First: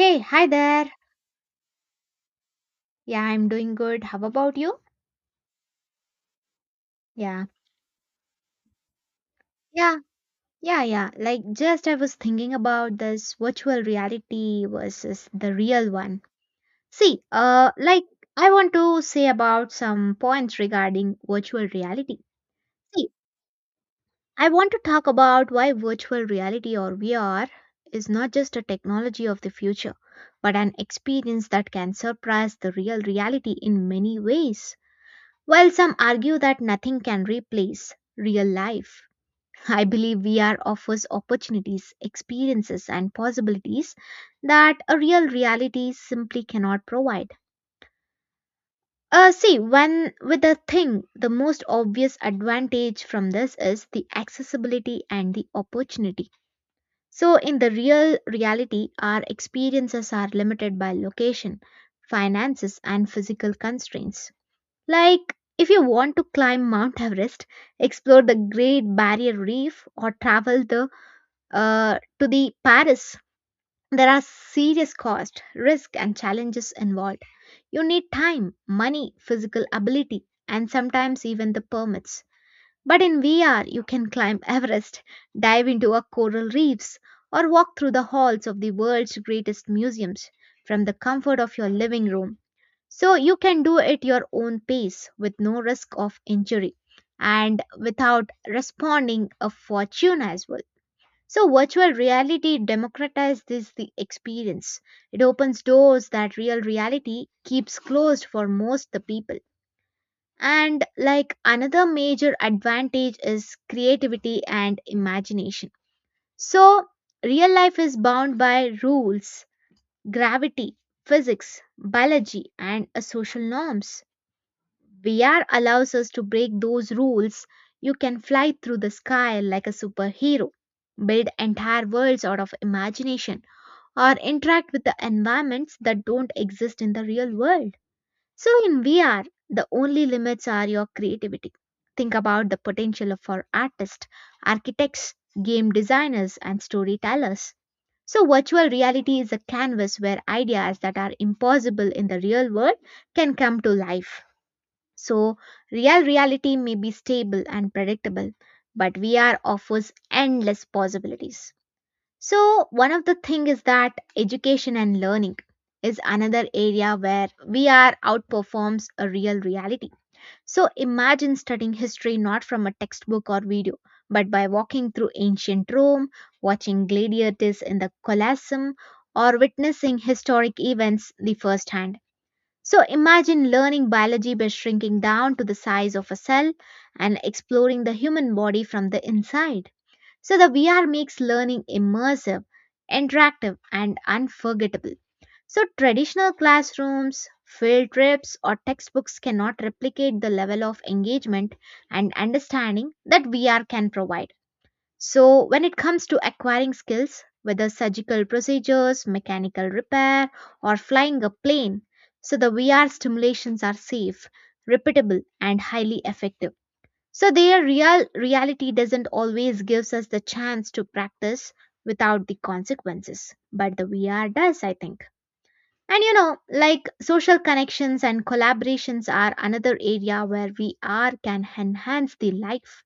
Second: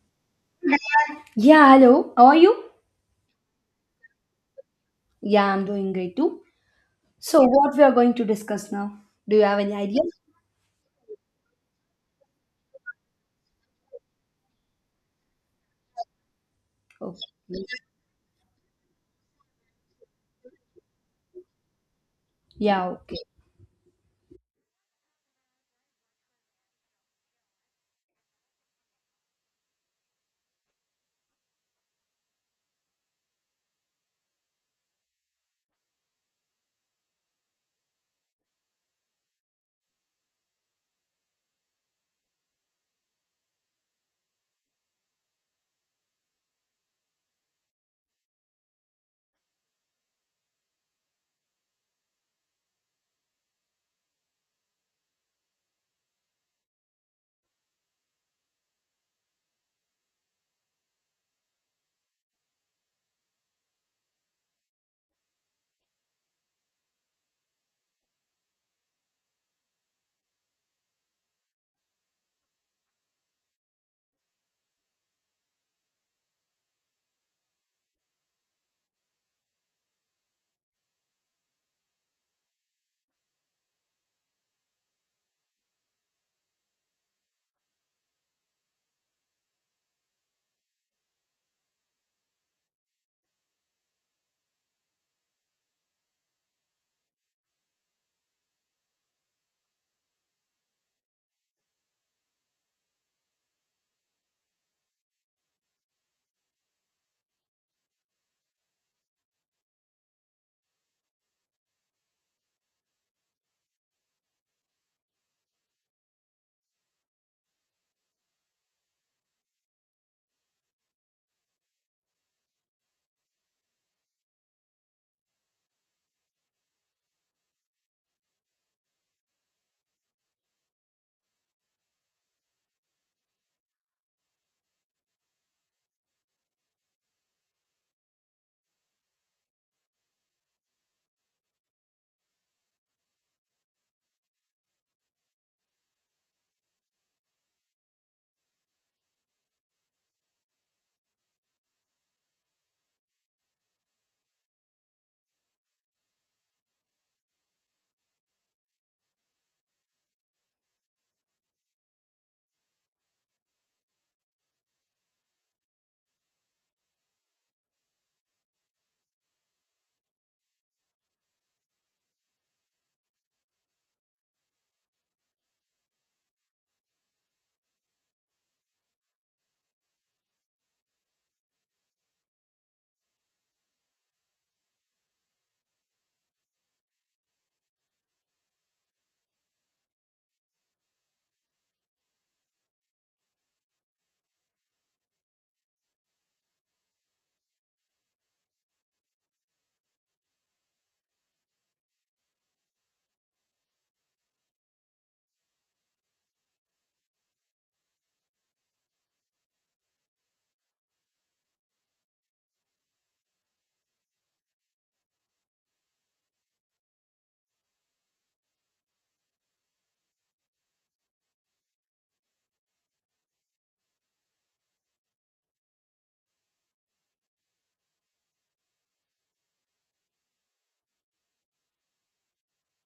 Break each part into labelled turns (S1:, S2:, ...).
S1: Hey, hi there.
S2: Yeah, hello. How are you?
S1: Yeah, I'm doing good. How about you?
S2: Yeah, I'm doing great too. So,
S1: Yeah.
S2: what we are going to discuss now? Do you have any
S1: Yeah.
S2: idea?
S1: Yeah, yeah, like just I was thinking about this virtual reality versus the real one.
S2: Okay.
S1: See, like I want to say about some points regarding virtual reality.
S2: Yeah,
S1: See,
S2: okay.
S1: I want to talk about why virtual reality or VR is not just a technology of the future, but an experience that can surpass the real reality in many ways. While some argue that nothing can replace real life, I believe VR offers opportunities, experiences, and possibilities that a real reality simply cannot provide. When with a thing, the most obvious advantage from this is the accessibility and the opportunity. So, in the real reality, our experiences are limited by location, finances, and physical constraints. Like, if you want to climb Mount Everest, explore the Great Barrier Reef, or travel to the Paris, there are serious cost, risk, and challenges involved. You need time, money, physical ability, and sometimes even the permits. But in VR, you can climb Everest, dive into a coral reefs, or walk through the halls of the world's greatest museums from the comfort of your living room. So you can do it your own pace with no risk of injury and without responding a fortune as well. So virtual reality democratizes the experience. It opens doors that real reality keeps closed for most the people. And like another major advantage is creativity and imagination. So real life is bound by rules, gravity, physics, biology and social norms. VR allows us to break those rules. You can fly through the sky like a superhero, build entire worlds out of imagination, or interact with the environments that don't exist in the real world. So, in VR, the only limits are your creativity. Think about the potential for artists, architects, game designers, and storytellers. So, virtual reality is a canvas where ideas that are impossible in the real world can come to life. So, real reality may be stable and predictable, but VR offers endless possibilities. So, one of the things is that education and learning is another area where VR outperforms a real reality. So, imagine studying history not from a textbook or video, but by walking through ancient Rome, watching gladiators in the Colosseum, or witnessing historic events the first hand. So imagine learning biology by shrinking down to the size of a cell and exploring the human body from the inside. So the VR makes learning immersive, interactive, and unforgettable. So traditional classrooms, field trips, or textbooks cannot replicate the level of engagement and understanding that VR can provide. So, when it comes to acquiring skills, whether surgical procedures, mechanical repair, or flying a plane, so the VR stimulations are safe, repeatable, and highly effective. So, their real reality doesn't always gives us the chance to practice without the consequences, but the VR does, I think. And you know, like social connections and collaborations are another area where VR can enhance the life.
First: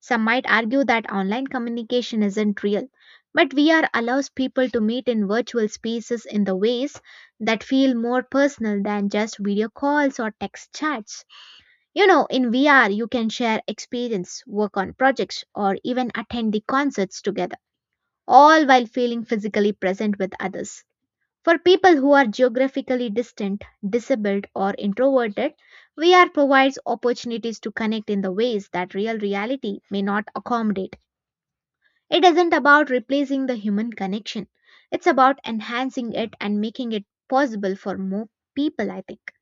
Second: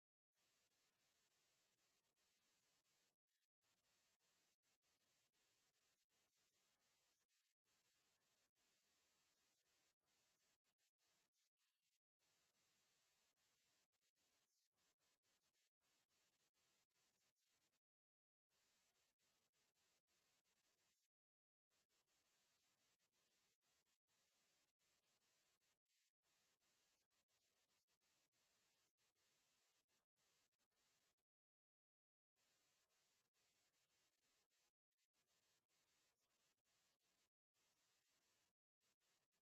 S1: Some might argue that online communication isn't real, but VR allows people to meet in virtual spaces in the ways that feel more personal than just video calls or text chats. You know, in VR, you can share experience, work on projects, or even attend the concerts together, all while feeling physically present with others. For people who are geographically distant, disabled, or introverted, VR provides opportunities to connect in the ways that real reality may not accommodate. It isn't about replacing the human connection, it's about enhancing it and making it possible for more people, I think.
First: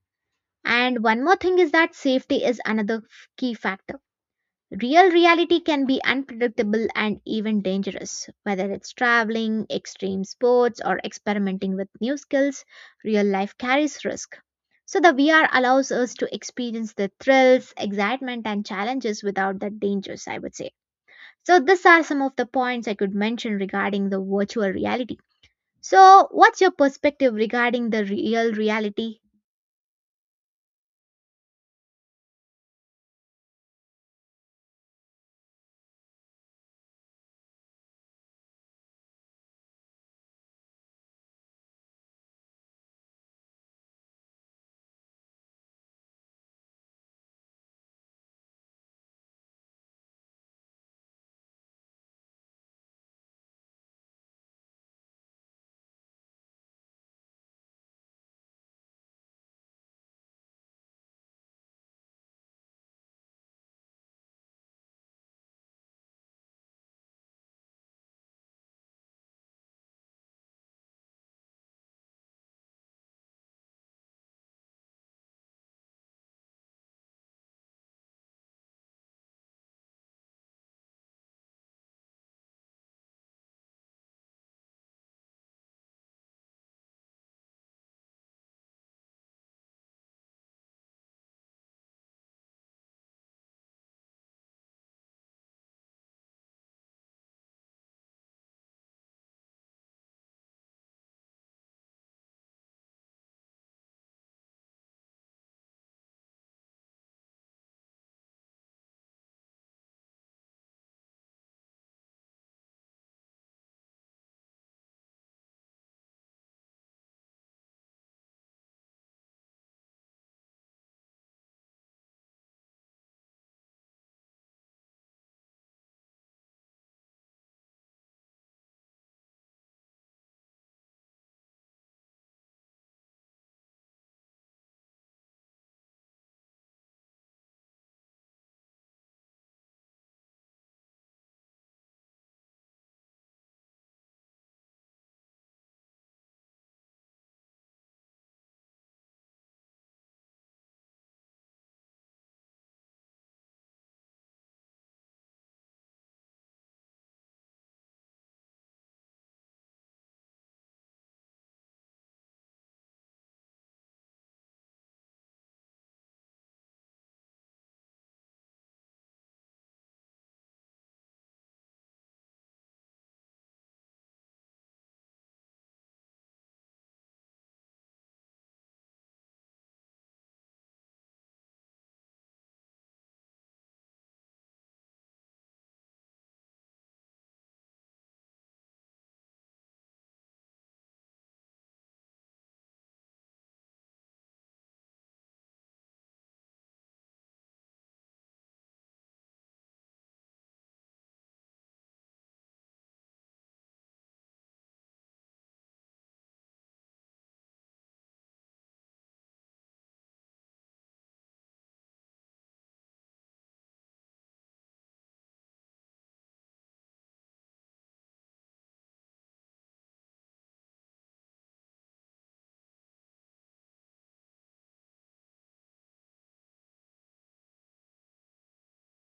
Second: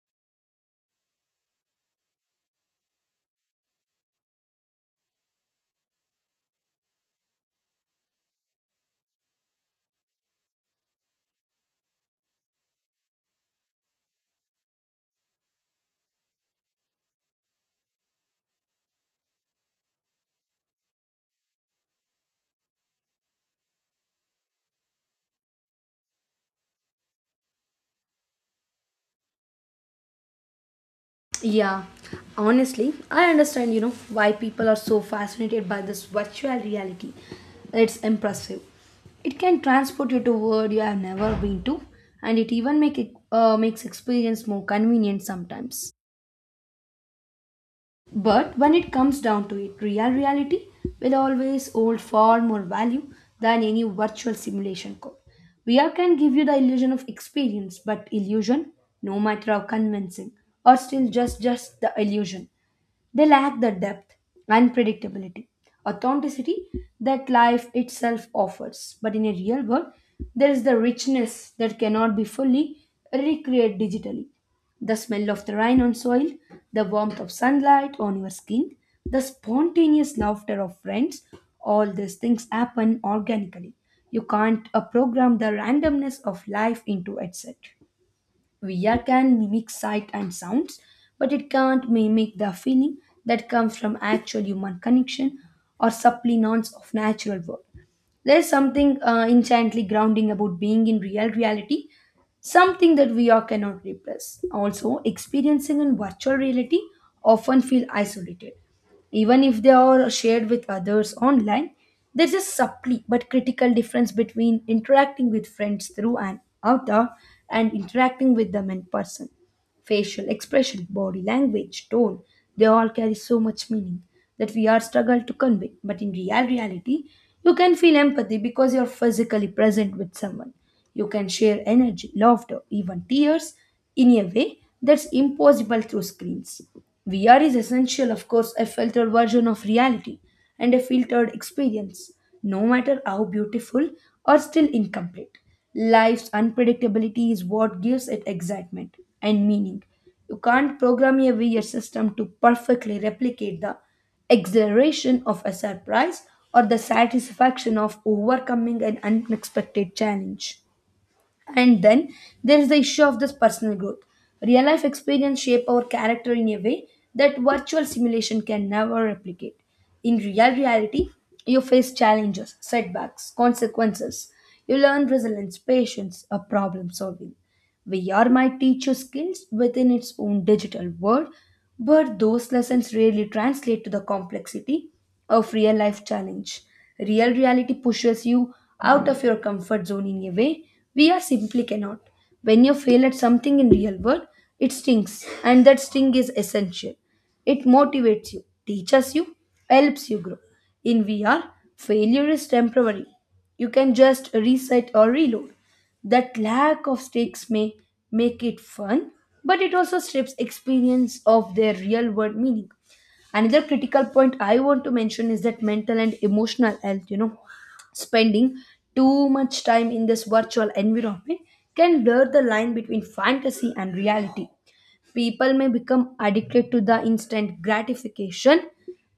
S1: And one more thing is that safety is another key factor. Real reality can be unpredictable and even dangerous. Whether it's traveling, extreme sports, or experimenting with new skills, real life carries risk. So, the VR allows us to experience the thrills, excitement, and challenges without the dangers, I would say. So, these are some of the points I could mention regarding the virtual reality. So, what's your perspective regarding the real reality?
S2: Yeah, honestly, I understand, you know, why people are so fascinated by this virtual reality. It's impressive. It can transport you to a world you have never been to, and it even make it makes experience more convenient sometimes. But when it comes down to it, real reality will always hold far more value than any virtual simulation could. VR can give you the illusion of experience, but illusion, no matter how convincing, or still just the illusion. They lack the depth, unpredictability, authenticity that life itself offers. But in a real world, there is the richness that cannot be fully recreated digitally. The smell of the rain on soil, the warmth of sunlight on your skin, the spontaneous laughter of friends, all these things happen organically. You can't program the randomness of life into itself. VR can mimic sight and sounds, but it can't mimic the feeling that comes from actual human connection or subliminals of natural world. There's something instantly grounding about being in real reality, something that VR cannot replace. Also, experiencing in virtual reality often feel isolated even if they are shared with others online. There's a subtle but critical difference between interacting with friends through an avatar and interacting with them in person. Facial expression, body language, tone, they all carry so much meaning that we are struggled to convey. But in real reality, you can feel empathy because you're physically present with someone. You can share energy, laughter, even tears in a way that's impossible through screens. VR is essential, of course, a filtered version of reality and a filtered experience, no matter how beautiful or still incomplete. Life's unpredictability is what gives it excitement and meaning. You can't program a VR system to perfectly replicate the exhilaration of a surprise or the satisfaction of overcoming an unexpected challenge. And then there is the issue of this personal growth. Real life experience shape our character in a way that virtual simulation can never replicate. In real reality, you face challenges, setbacks, consequences. You learn resilience, patience, or problem solving. VR might teach you skills within its own digital world, but those lessons rarely translate to the complexity of real life challenge. Real reality pushes you out of your comfort zone in a way VR simply cannot. When you fail at something in real world, it stings, and that sting is essential. It motivates you, teaches you, helps you grow. In VR, failure is temporary. You can just reset or reload. That lack of stakes may make it fun, but it also strips experience of their real world meaning. Another critical point I want to mention is that mental and emotional health, you know, spending too much time in this virtual environment can blur the line between fantasy and reality. People may become addicted to the instant gratification,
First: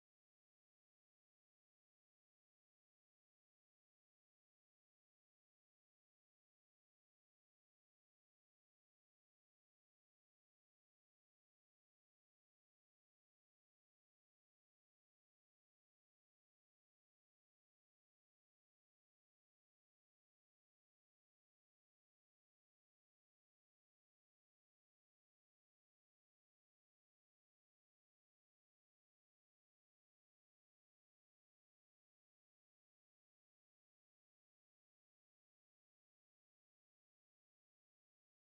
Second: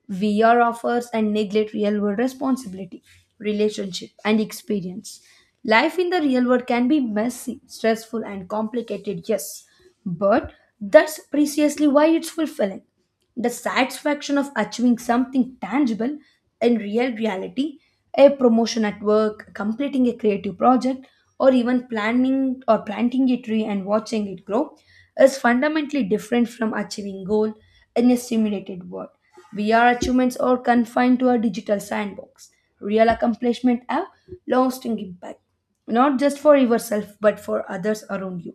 S2: VR offers, and neglect real world responsibility, relationship, and experience. Life in the real world can be messy, stressful, and complicated, yes, but that's precisely why it's fulfilling. The satisfaction of achieving something tangible in real reality, a promotion at work, completing a creative project, or even planning or planting a tree and watching it grow, is fundamentally different from achieving goal in a simulated world. VR achievements are confined to a digital sandbox. Real accomplishment have lasting impact not just for yourself but for others around you.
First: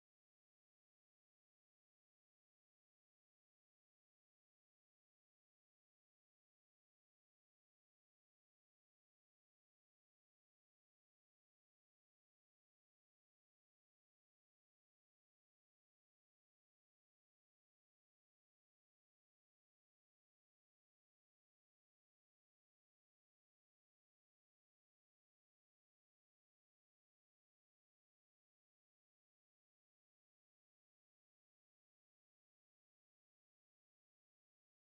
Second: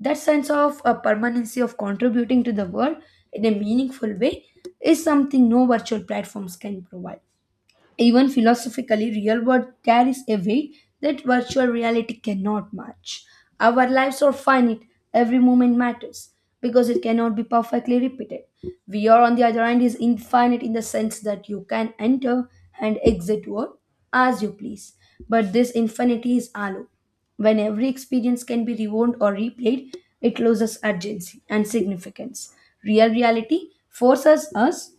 S2: That sense of a permanency of contributing to the world in a meaningful way is something no virtual platforms can provide. Even philosophically, real world carries a weight that virtual reality cannot match. Our lives are finite, every moment matters because it cannot be perfectly repeated. We are, on the other hand, is infinite in the sense that you can enter and exit world as you please. But this infinity is hollow. When every experience can be rewound or replayed, it loses urgency and significance. Real reality forces us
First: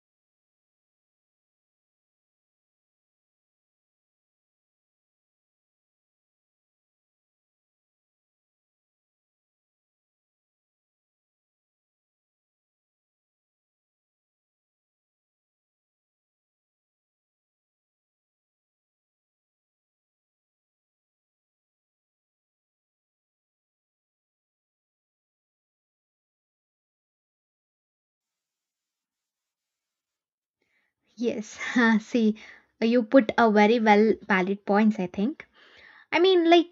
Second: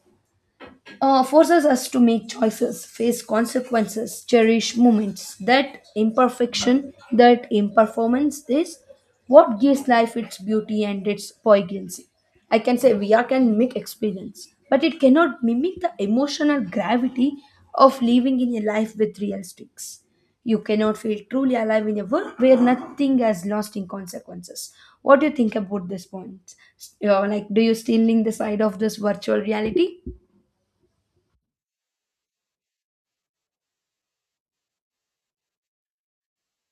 S2: uh, forces us to make choices, face consequences, cherish moments. That imperfection, that imperformance is what gives life its beauty and its poignancy. I can say VR can mimic experience, but it cannot mimic the emotional gravity of living in a life with real stakes. You cannot feel truly alive in a world where nothing has lasting consequences. What do you think about this point? Like, do you still link the side of this virtual reality?
S1: Yes, see, you put a very well valid points, I think. I mean, like,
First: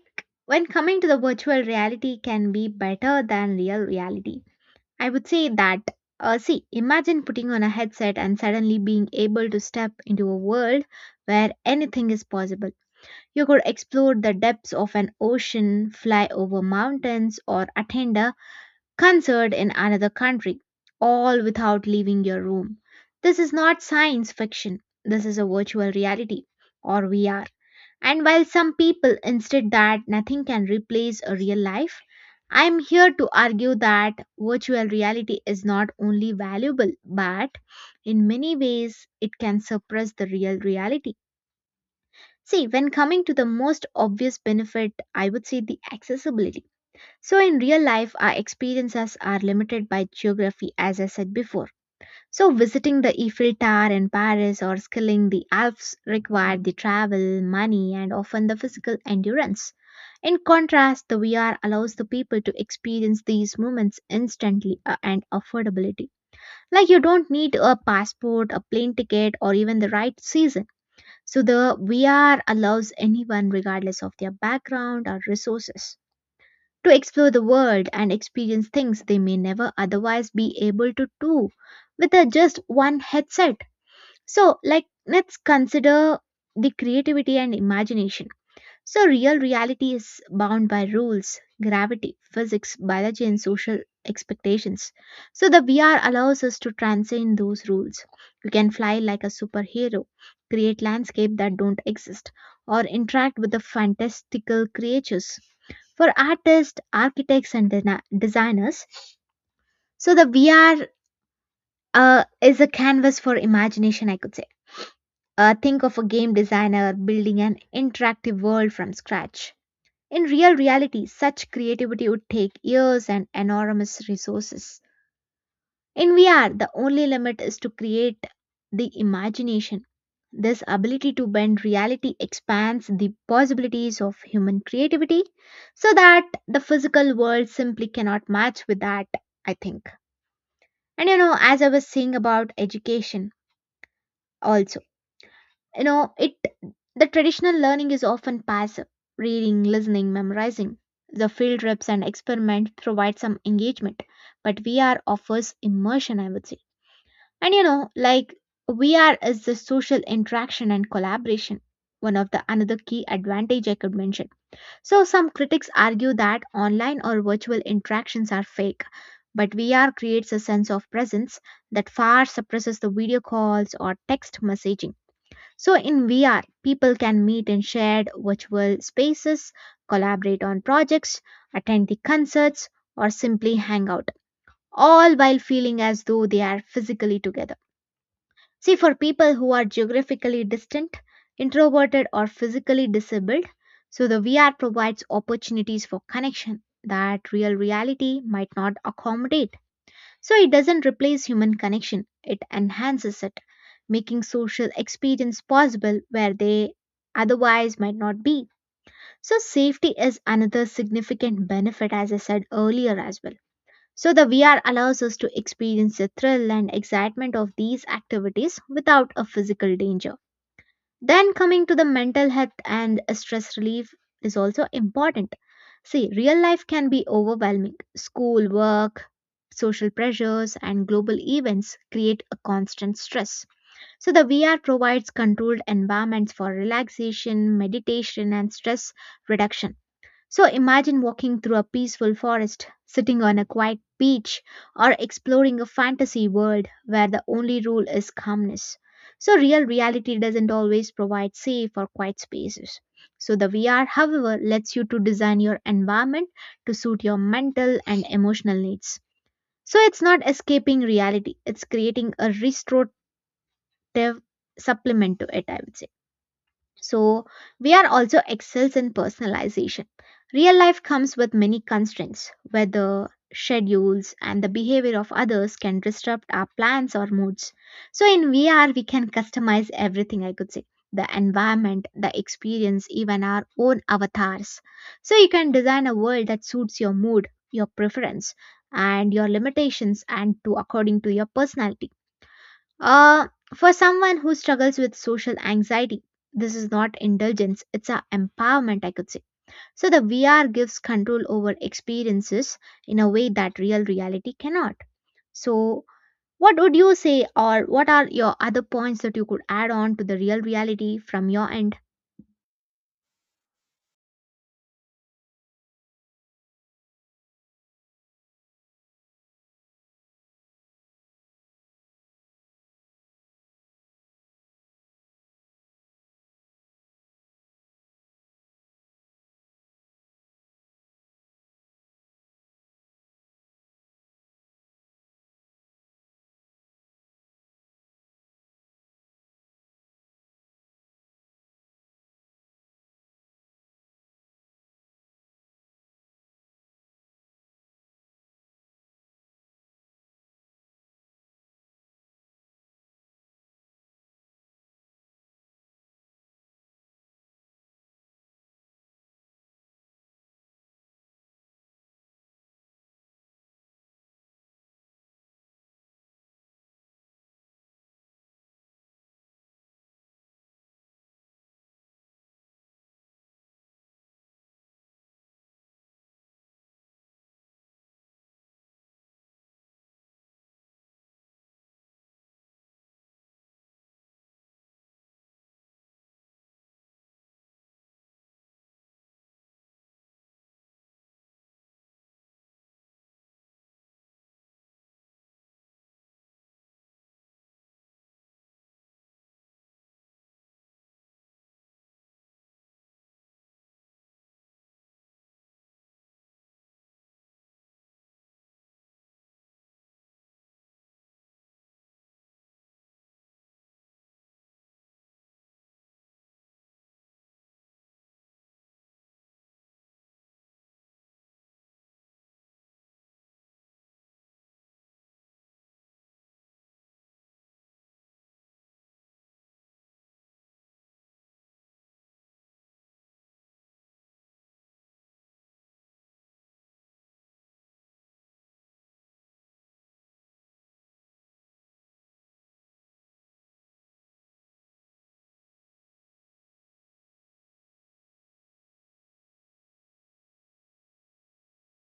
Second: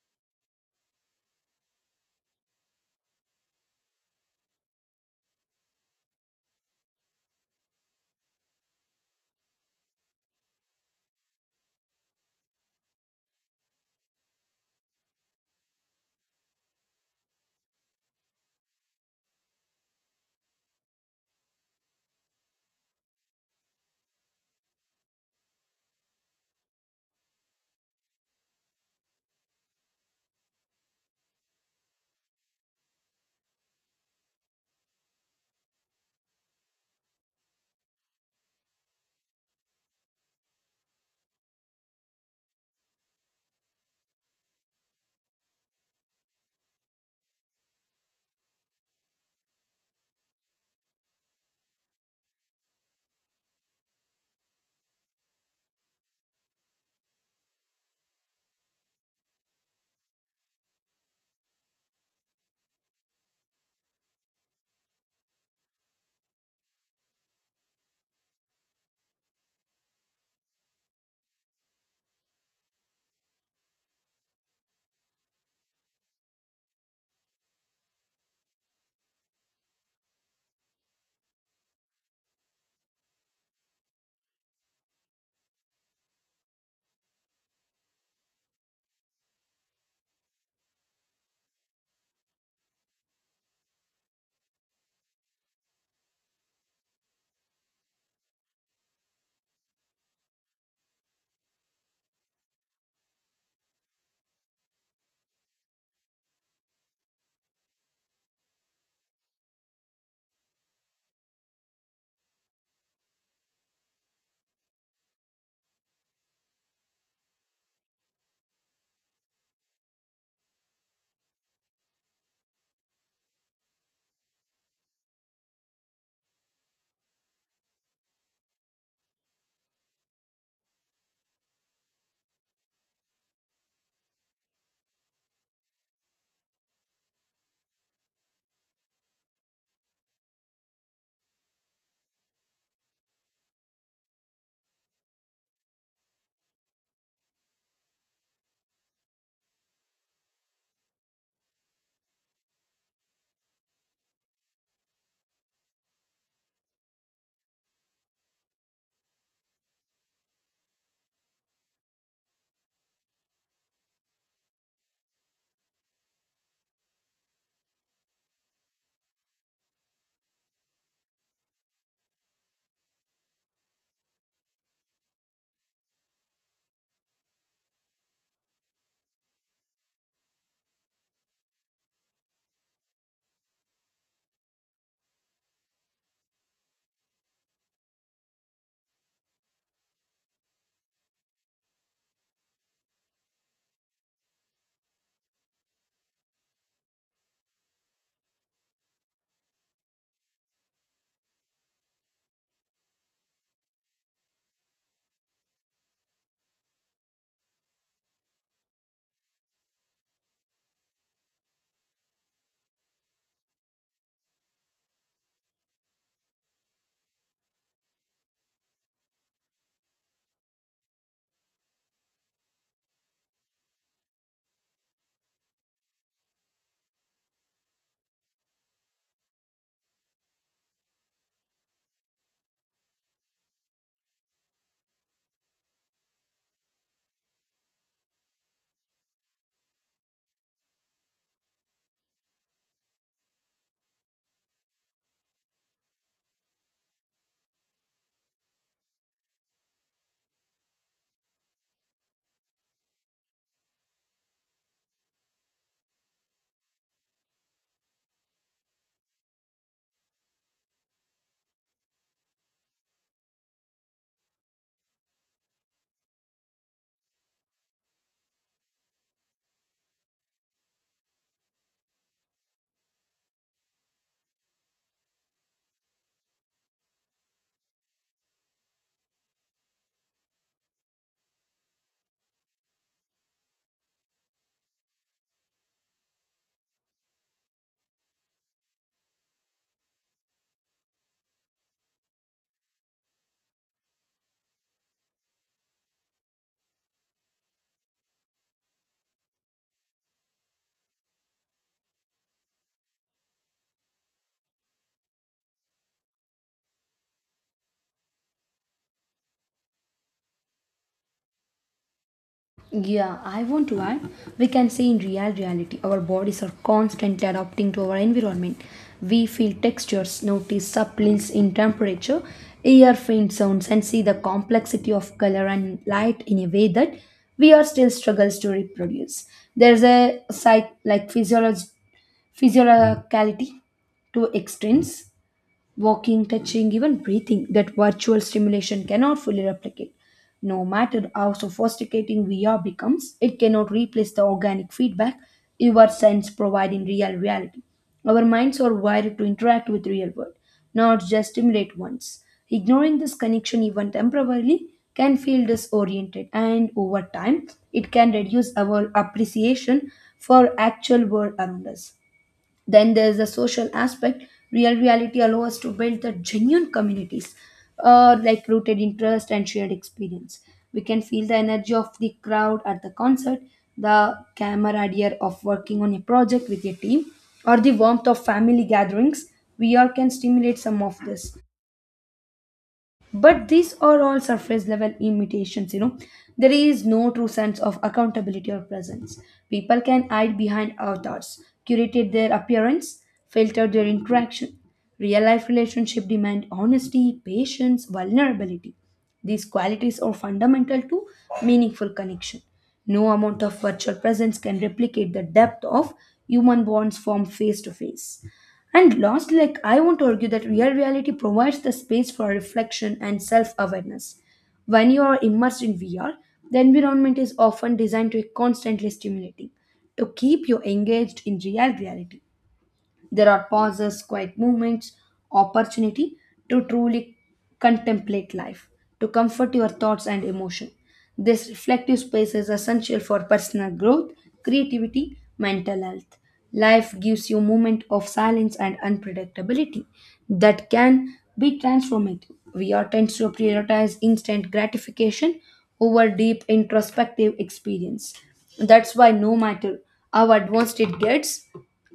S1: when coming to the virtual reality can be better than real reality. I would say that, see, imagine putting on a headset and suddenly being able to step into a world where anything is possible. You could explore the depths of an ocean, fly over mountains, or attend a concert in another country, all without leaving your room. This is not science fiction, this is a virtual reality, or VR. And while some people insist that nothing can replace a real life, I am here to argue that virtual reality is not only valuable, but in many ways it can suppress the real reality. See, when coming to the most obvious benefit, I would say the accessibility. So, in real life, our experiences are limited by geography, as I said before so, visiting the Eiffel Tower in Paris or scaling the Alps required the travel, money, and often the physical endurance. In contrast, the VR allows the people to experience these moments instantly and affordability. Like you don't need a passport, a plane ticket, or even the right season. So, the VR allows anyone, regardless of their background or resources to explore the world and experience things they may never otherwise be able to do with a just one headset. So, like, let's consider the creativity and imagination. So, real reality is bound by rules, gravity, physics, biology, and social expectations. So, the VR allows us to transcend those rules. You can fly like a superhero, create landscapes that don't exist, or interact with the fantastical creatures for artists, architects, and designers. So the VR is a canvas for imagination, I could say. Think of a game designer building an interactive world from scratch. In real reality, such creativity would take years and enormous resources. In VR, the only limit is to create the imagination. This ability to bend reality expands the possibilities of human creativity so that the physical world simply cannot match with that, I think. And you know, as I was saying about education also, you know, it the traditional learning is often passive reading, listening, memorizing. The field trips and experiment provide some engagement, but VR offers immersion, I would say. And you know, like VR is the social interaction and collaboration, one of the another key advantage I could mention. So some critics argue that online or virtual interactions are fake, but VR creates a sense of presence that far suppresses the video calls or text messaging. So in VR, people can meet in shared virtual spaces, collaborate on projects, attend the concerts, or simply hang out, all while feeling as though they are physically together. See, for people who are geographically distant, introverted, or physically disabled, so the VR provides opportunities for connection that real reality might not accommodate. So it doesn't replace human connection, it enhances it, making social experience possible where they otherwise might not be. So safety is another significant benefit, as I said earlier as well. So, the VR allows us to experience the thrill and excitement of these activities without a physical danger. Then, coming to the mental health and stress relief is also important. See, real life can be overwhelming. School, work, social pressures, and global events create a constant stress. So, the VR provides controlled environments for relaxation, meditation, and stress reduction. So imagine walking through a peaceful forest, sitting on a quiet beach, or exploring a fantasy world where the only rule is calmness. So real reality doesn't always provide safe or quiet spaces. So the VR, however, lets you to design your environment to suit your mental and emotional needs. So it's not escaping reality, it's creating a restorative supplement to it, I would say. So, we are also excels in personalization. Real life comes with many constraints, whether schedules, and the behavior of others can disrupt our plans or moods. So, in VR, we can customize everything, I could say the environment, the experience, even our own avatars. So, you can design a world that suits your mood, your preference, and your limitations, and to according to your personality. Uh, for someone who struggles with social anxiety, this is not indulgence, it's a empowerment, I could say. So, the VR gives control over experiences in a way that real reality cannot. So, what would you say, or what are your other points that you could add on to the real reality from your end?
S2: Yeah, I want to add, we can say in real reality, our bodies are constantly adapting to our environment. We feel textures, notice subtleties in temperature, hear faint sounds, and see the complexity of color and light in a way that we are still struggles to reproduce. There's a physiologicality to extremes. Walking, touching, even breathing that virtual stimulation cannot fully replicate. No matter how sophisticating VR becomes, it cannot replace the organic feedback your sense provide in real reality. Our minds are wired to interact with real world, not just stimulate once. Ignoring this connection even temporarily can feel disoriented and over time it can reduce our appreciation for actual world around us. Then there's the social aspect. Real reality allows us to build the genuine communities, like rooted in trust and shared experience. We can feel the energy of the crowd at the concert, the camaraderie of working on a project with a team, or the warmth of family gatherings. VR can stimulate some of this, but these are all surface level imitations, you know. There is no true sense of accountability or presence. People can hide behind avatars, curate their appearance, filter their interaction. Real life relationship demand honesty, patience, vulnerability. These qualities are fundamental to meaningful connection. No amount of virtual presence can replicate the depth of human bonds formed face to face. And lost, like, I want to argue that real reality provides the space for reflection and self awareness. When you are immersed in VR, the environment is often designed to be constantly stimulating, to keep you engaged. In real reality, there are pauses, quiet moments, opportunity to truly contemplate life, to comfort your thoughts and emotion. This reflective space is essential for personal growth, creativity, mental health. Life gives you moment of silence and unpredictability that can be transformative. We are tend to prioritize instant gratification over deep introspective experience. That's why no matter how advanced it gets,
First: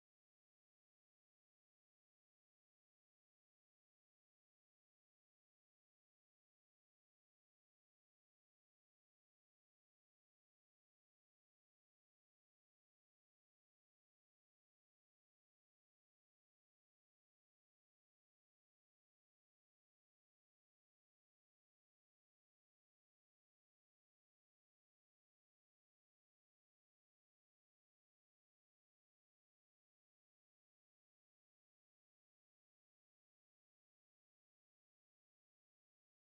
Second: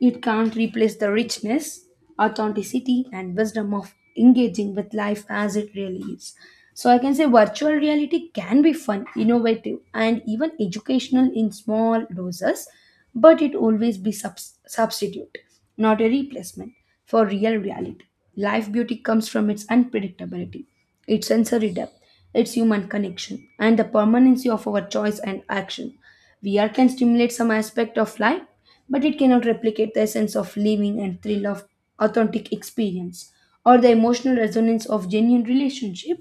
S2: it can't replace the richness, authenticity, and wisdom of engaging with life as it really is. So, I can say virtual reality can be fun, innovative, and even educational in small doses, but it always be substitute, not a replacement for real reality. Life beauty comes from its unpredictability, its sensory depth, its human connection, and the permanency of our choice and action. VR can stimulate some aspect of life, but it cannot replicate the essence of living and thrill of authentic experience or the emotional resonance of genuine relationship.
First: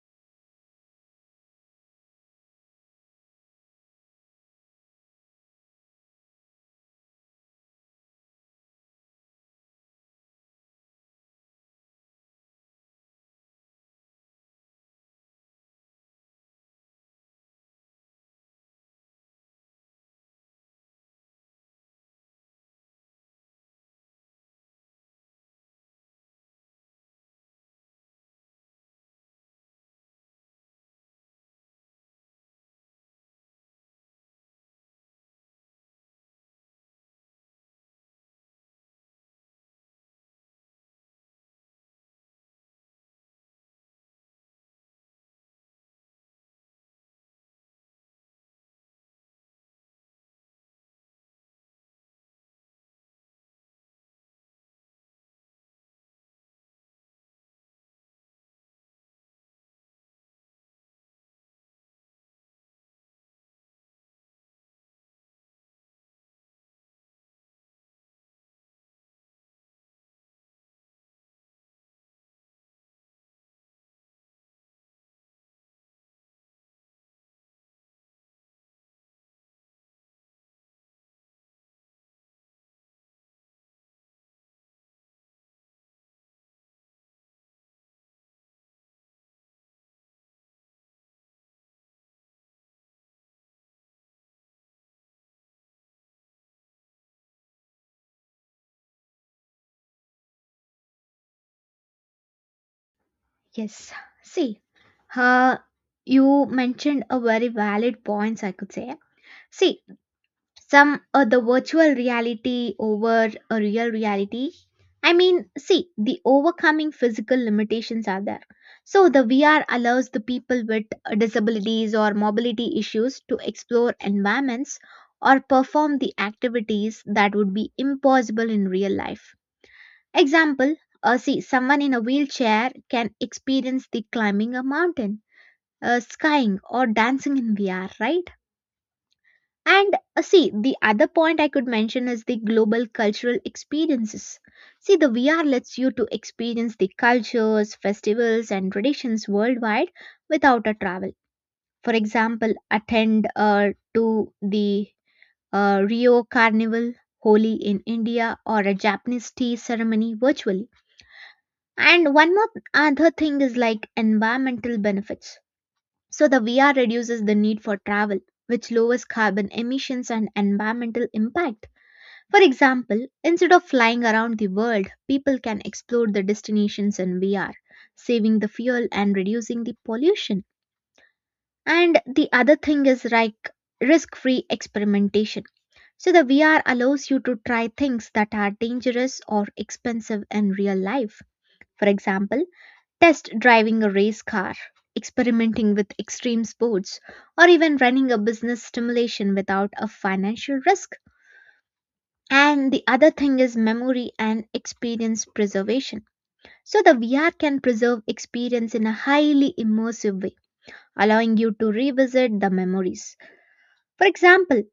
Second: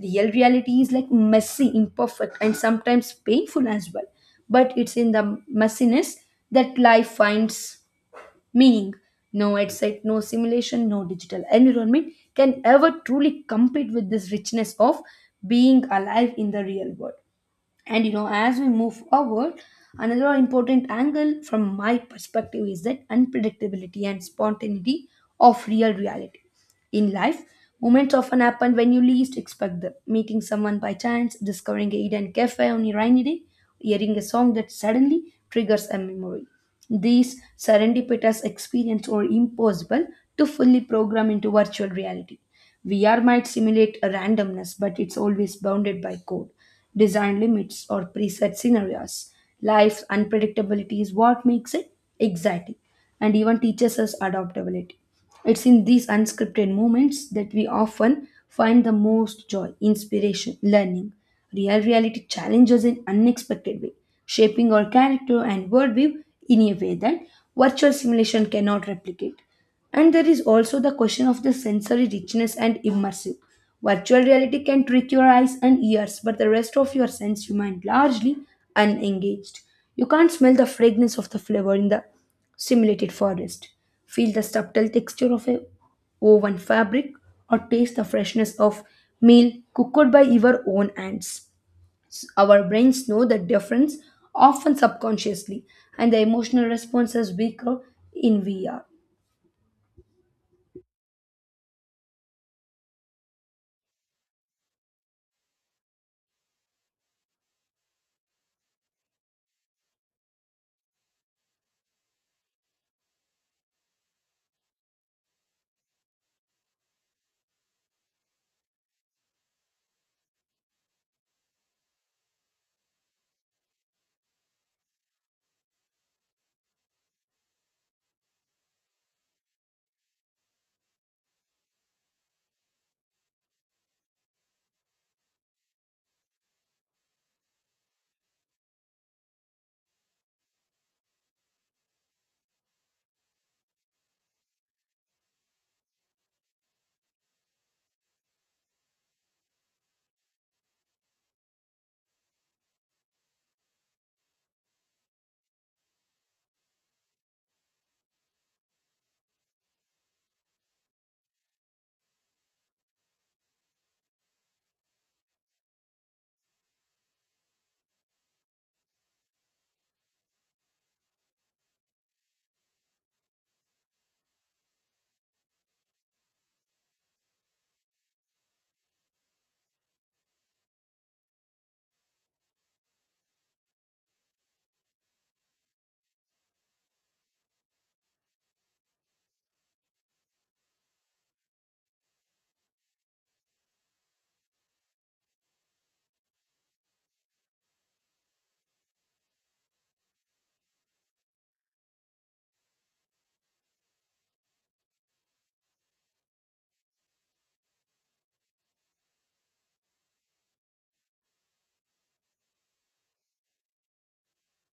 S2: Real reality is like messy, imperfect, and sometimes painful as well, but it's in the messiness that life finds meaning. No headset, no simulation, no digital environment can ever truly compete with this richness of being alive in the real world. And you know, as we move forward, another important angle from my perspective is that unpredictability and spontaneity of real reality. In life, moments often happen when you least expect them. Meeting someone by chance, discovering a hidden cafe on a rainy day, hearing a song that suddenly triggers a memory. These serendipitous experiences are impossible to fully program into virtual reality. VR might simulate a randomness, but it's always bounded by code, design limits, or preset scenarios. Life's unpredictability is what makes it exciting and even teaches us adaptability. It's in these unscripted moments that we often find the most joy, inspiration, learning. Real reality challenges in unexpected way, shaping our character and worldview in a way that virtual simulation cannot replicate. And there is also the question of the sensory richness and immersive. Virtual reality can trick your eyes and ears, but the rest of your sense remain largely unengaged. You can't smell the fragrance of the flavor in the simulated forest. Feel the subtle texture of a woven fabric or taste the freshness of meal cooked by your own hands. Our brains know the difference often subconsciously and the emotional responses we grow in VR.
S1: Yes, see. Uh, you mentioned a very valid points, I could say. See, some the virtual reality over a real reality, I mean. See, the overcoming physical limitations are there. So the VR allows the people with disabilities or mobility issues to explore environments or perform the activities that would be impossible in real life. Example, see, someone in a wheelchair can experience the climbing a mountain, skying or dancing in VR, right? And see, the other point I could mention is the global cultural experiences. See, the VR lets you to experience the cultures, festivals, and traditions worldwide without a travel. For example, attend to the Rio Carnival, Holi in India, or a Japanese tea ceremony virtually. And one more other thing is like environmental benefits. So the VR reduces the need for travel, which lowers carbon emissions and environmental impact. For example, instead of flying around the world, people can explore the destinations in VR, saving the fuel and reducing the pollution. And the other thing is like risk free experimentation. So, the VR allows you to try things that are dangerous or expensive in real life. For example, test driving a race car, experimenting with extreme sports, or even running a business stimulation without a financial risk. And the other thing is memory and experience preservation. So, the VR can preserve experience in a highly immersive way, allowing you to revisit the memories. For example,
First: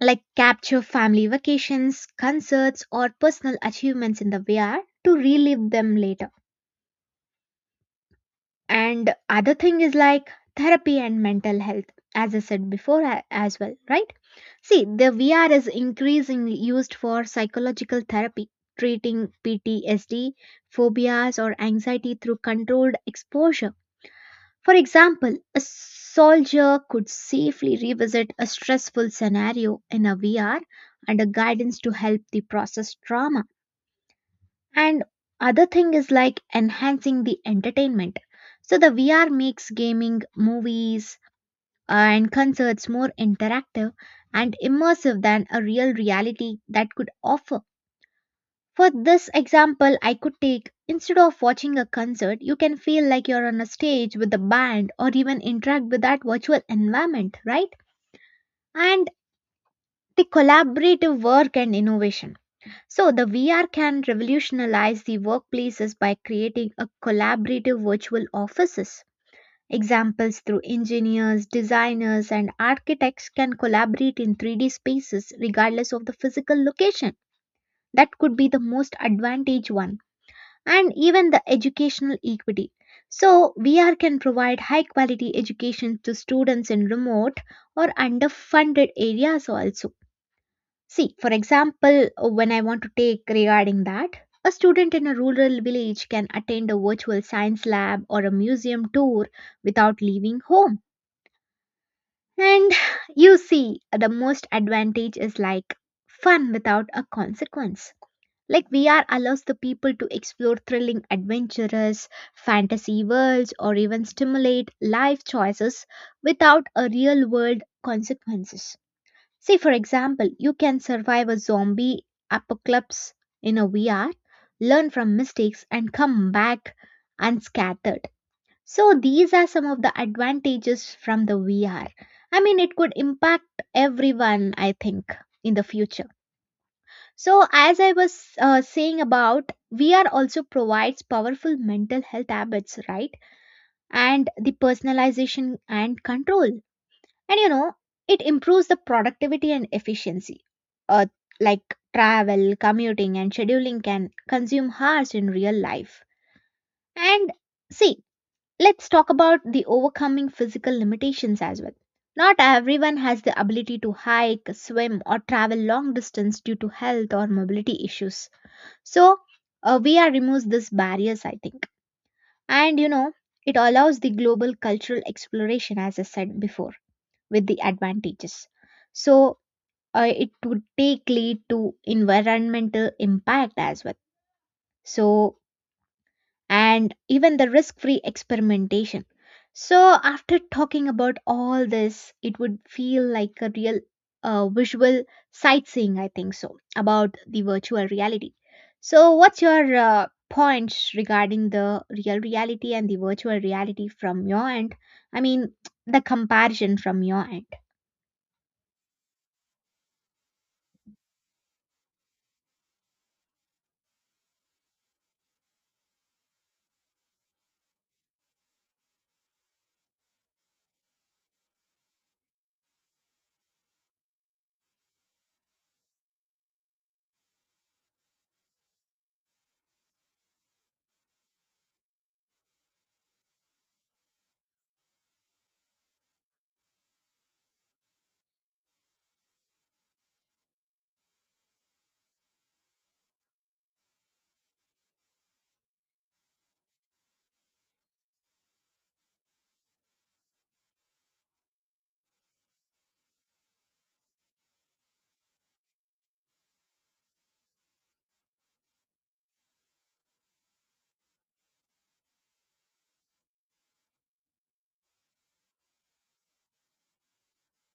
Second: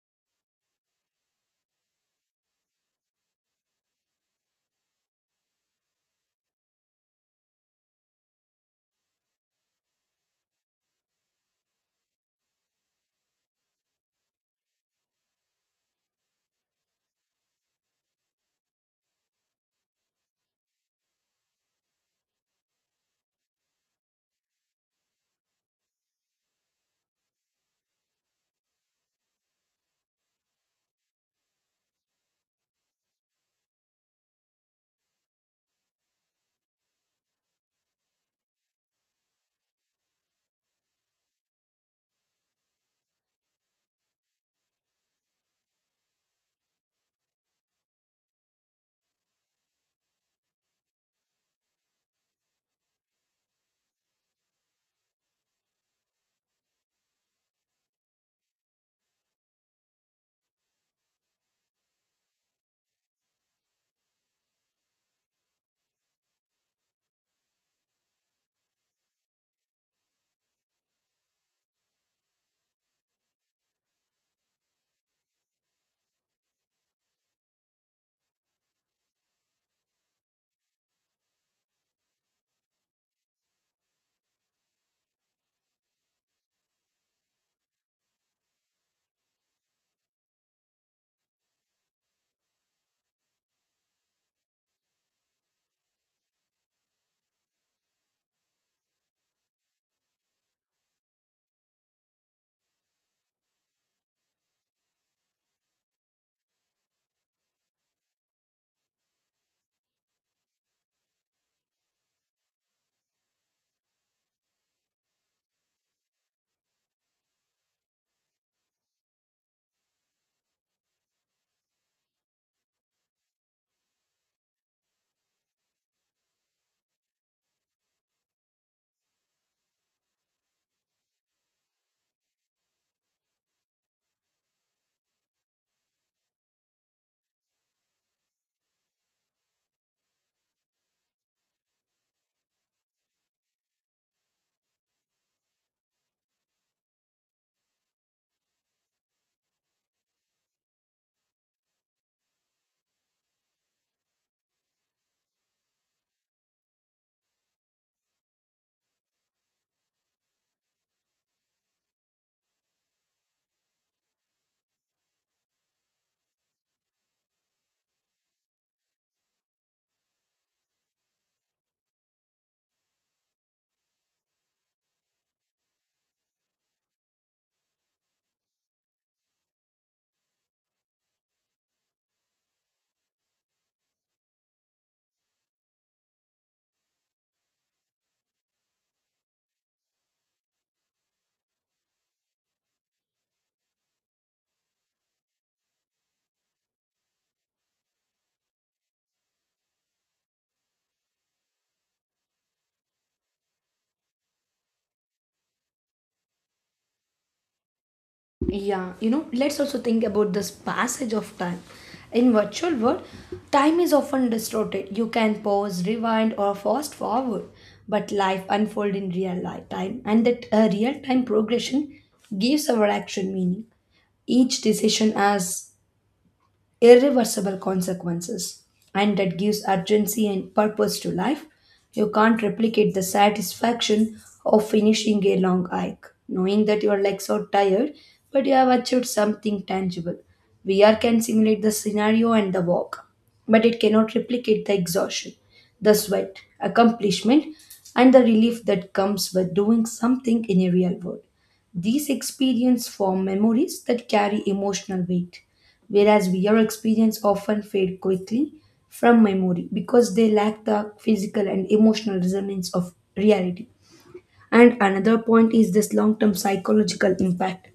S1: like capture family vacations, concerts, or personal achievements in the VR to relive them later. And other thing is like therapy and mental health, as I said before as well, right? See, the VR is increasingly used for psychological therapy, treating PTSD, phobias, or anxiety through controlled exposure. For example, a soldier could safely revisit a stressful scenario in a VR under guidance to help the process trauma. And other thing is like enhancing the entertainment. So the VR makes gaming, movies and concerts more interactive and immersive than a real reality that could offer. For this example, I could take, instead of watching a concert, you can feel like you're on a stage with a band or even interact with that virtual environment, right? And the collaborative work and innovation. So, the VR can revolutionize the workplaces by creating a collaborative virtual offices. Examples through engineers, designers, and architects can collaborate in 3D spaces regardless of the physical location. That could be the most advantage one. And even the educational equity. So, VR can provide high quality education to students in remote or underfunded areas also. See, for example, when I want to take regarding that, a student in a rural village can attend a virtual science lab or a museum tour without leaving home. And you see, the most advantage is like fun without a consequence. Like VR allows the people to explore thrilling, adventurous fantasy worlds or even stimulate life choices without a real world consequences. Say, for example, you can survive a zombie apocalypse in a VR, learn from mistakes, and come back unscattered. So, these are some of the advantages from the VR. I mean, it could impact everyone, I think, in the future. So, as I was saying about, VR also provides powerful mental health habits, right? And the personalization and control, and it improves the productivity and efficiency, uh, like travel, commuting and scheduling can consume hours in real life. And see, let's talk about the overcoming physical limitations as well. Not everyone has the ability to hike, swim or travel long distance due to health or mobility issues. So we are removes these barriers, I think. And you know, it allows the global cultural exploration, as I said before with the advantages. So it would take lead to environmental impact as well. So, and even the risk free experimentation. So, after talking about all this, it would feel like a real visual sightseeing, I think, so about the virtual reality. So, what's your points regarding the real reality and the virtual reality from your end? I mean, the comparison from your end.
S2: Yeah, you know, let's also think about this passage of time. In virtual world, time is often distorted. You can pause, rewind, or fast forward, but life unfolds in real life time, and that real time progression gives our action meaning. Each decision has irreversible consequences, and that gives urgency and purpose to life. You can't replicate the satisfaction of finishing a long hike, knowing that you are like so tired, but you have achieved something tangible. VR can simulate the scenario and the walk, but it cannot replicate the exhaustion, the sweat, accomplishment, and the relief that comes with doing something in a real world. These experiences form memories that carry emotional weight, whereas VR experiences often fade quickly from memory because they lack the physical and emotional resonance of reality. And another point is this long term psychological impact.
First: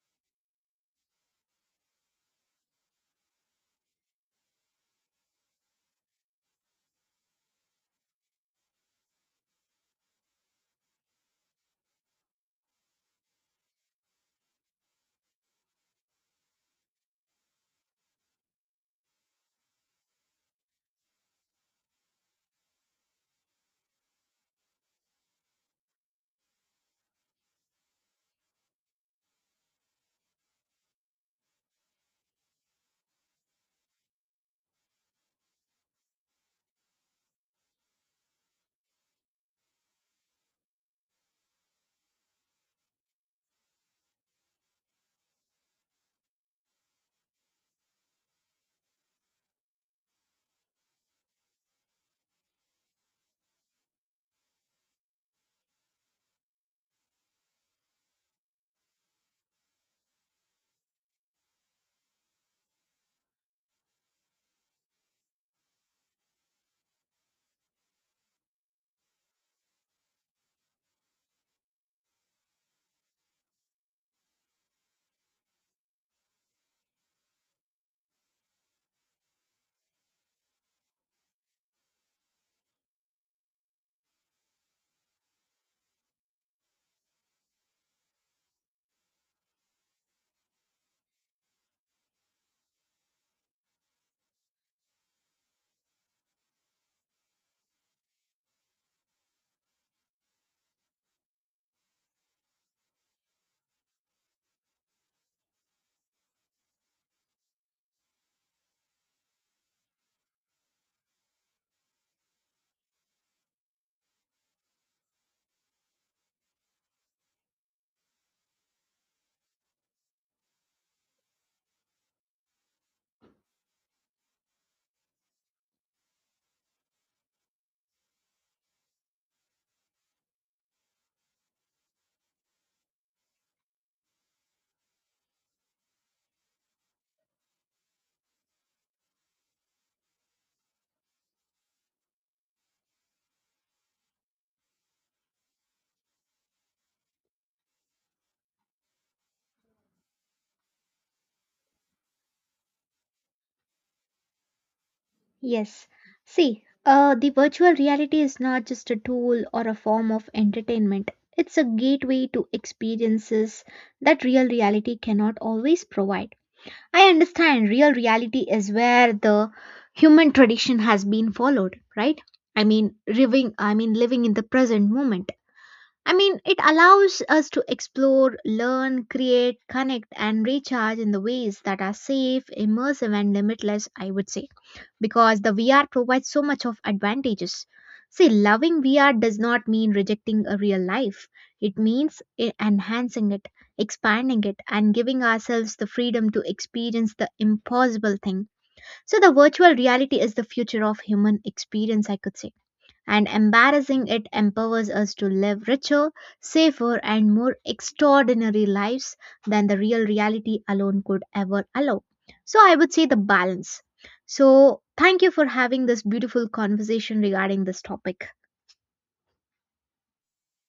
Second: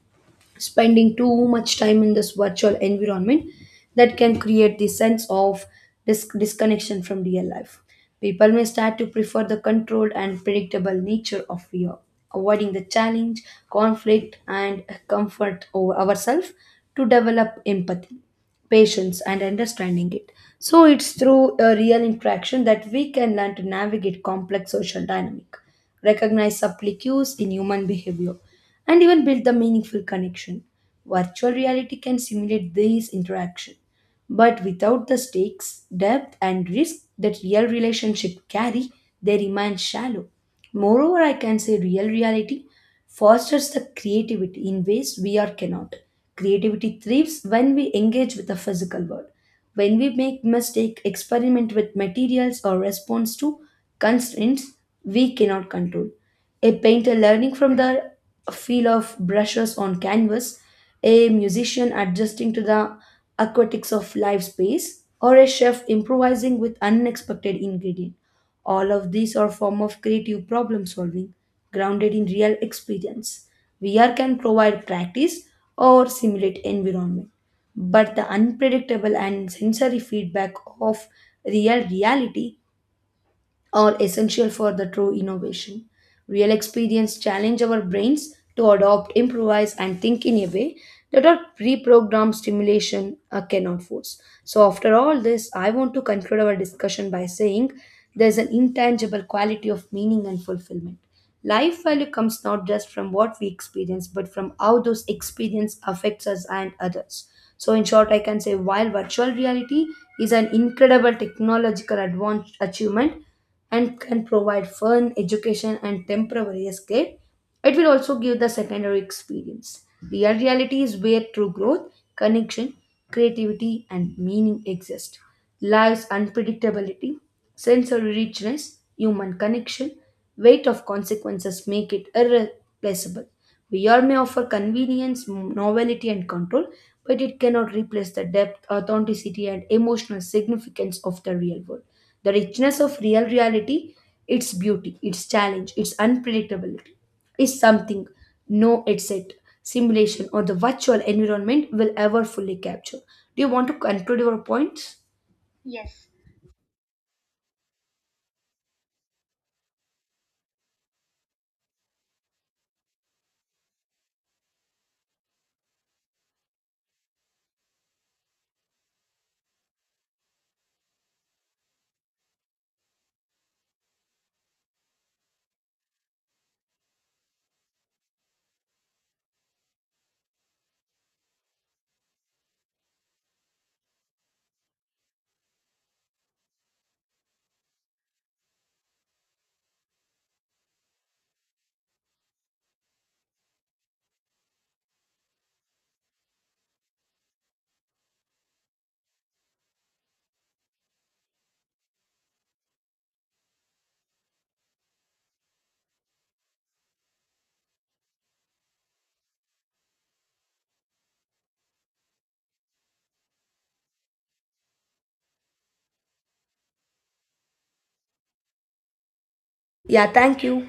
S2: Spending too much time in this virtual environment that can create the sense of disconnection from real life. People may start to prefer the controlled and predictable nature of VR, avoiding the challenge, conflict, and comfort over ourselves to develop empathy, patience, and understanding it. So it's through a real interaction that we can learn to navigate complex social dynamic, recognize subtle cues in human behavior, and even build the meaningful connection. Virtual reality can simulate these interaction, but without the stakes, depth, and risk that real relationships carry, they remain shallow. Moreover, I can say real reality fosters the creativity in ways we are cannot. Creativity thrives when we engage with the physical world, when we make mistake, experiment with materials, or response to constraints we cannot control. A painter learning from the feel of brushes on canvas, a musician adjusting to the aquatics of live space, or a chef improvising with unexpected ingredient. All of these are form of creative problem solving grounded in real experience. VR can provide practice or simulate environment, but the unpredictable and sensory feedback of real reality are essential for the true innovation. Real experience challenge our brains to adopt, improvise, and think in a way that our pre-programmed stimulation cannot force. So, after all this, I want to conclude our discussion by saying there's an intangible quality of meaning and fulfillment. Life value comes not just from what we experience, but from how those experience affects us and others. So, in short, I can say while virtual reality is an incredible technological advanced achievement, and can provide fun, education, and temporary escape. It will also give the secondary experience. Real reality is where true growth, connection, creativity, and meaning exist. Life's unpredictability, sensory richness, human connection, weight of consequences make it irreplaceable. VR may offer convenience, novelty, and control, but it cannot replace the depth, authenticity, and emotional significance of the real world. The richness of real reality, its beauty, its challenge, its unpredictability, is something no headset, simulation, or the virtual environment will ever fully capture. Do you want to conclude your points?
S1: Yes. See, the virtual reality is not just a tool or a form of entertainment. It's a gateway to experiences that real reality cannot always provide. I understand real reality is where the human tradition has been followed, right? I mean, living in the present moment. I mean, it allows us to explore, learn, create, connect, and recharge in the ways that are safe, immersive, and limitless, I would say, because the VR provides so much of advantages. See, loving VR does not mean rejecting a real life. It means enhancing it, expanding it, and giving ourselves the freedom to experience the impossible thing. So, the virtual reality is the future of human experience, I could say, and embarrassing it empowers us to live richer, safer, and more extraordinary lives than the real reality alone could ever allow. So, I would say the balance. So, thank you for having this beautiful conversation regarding this topic.
S2: Yeah, thank you.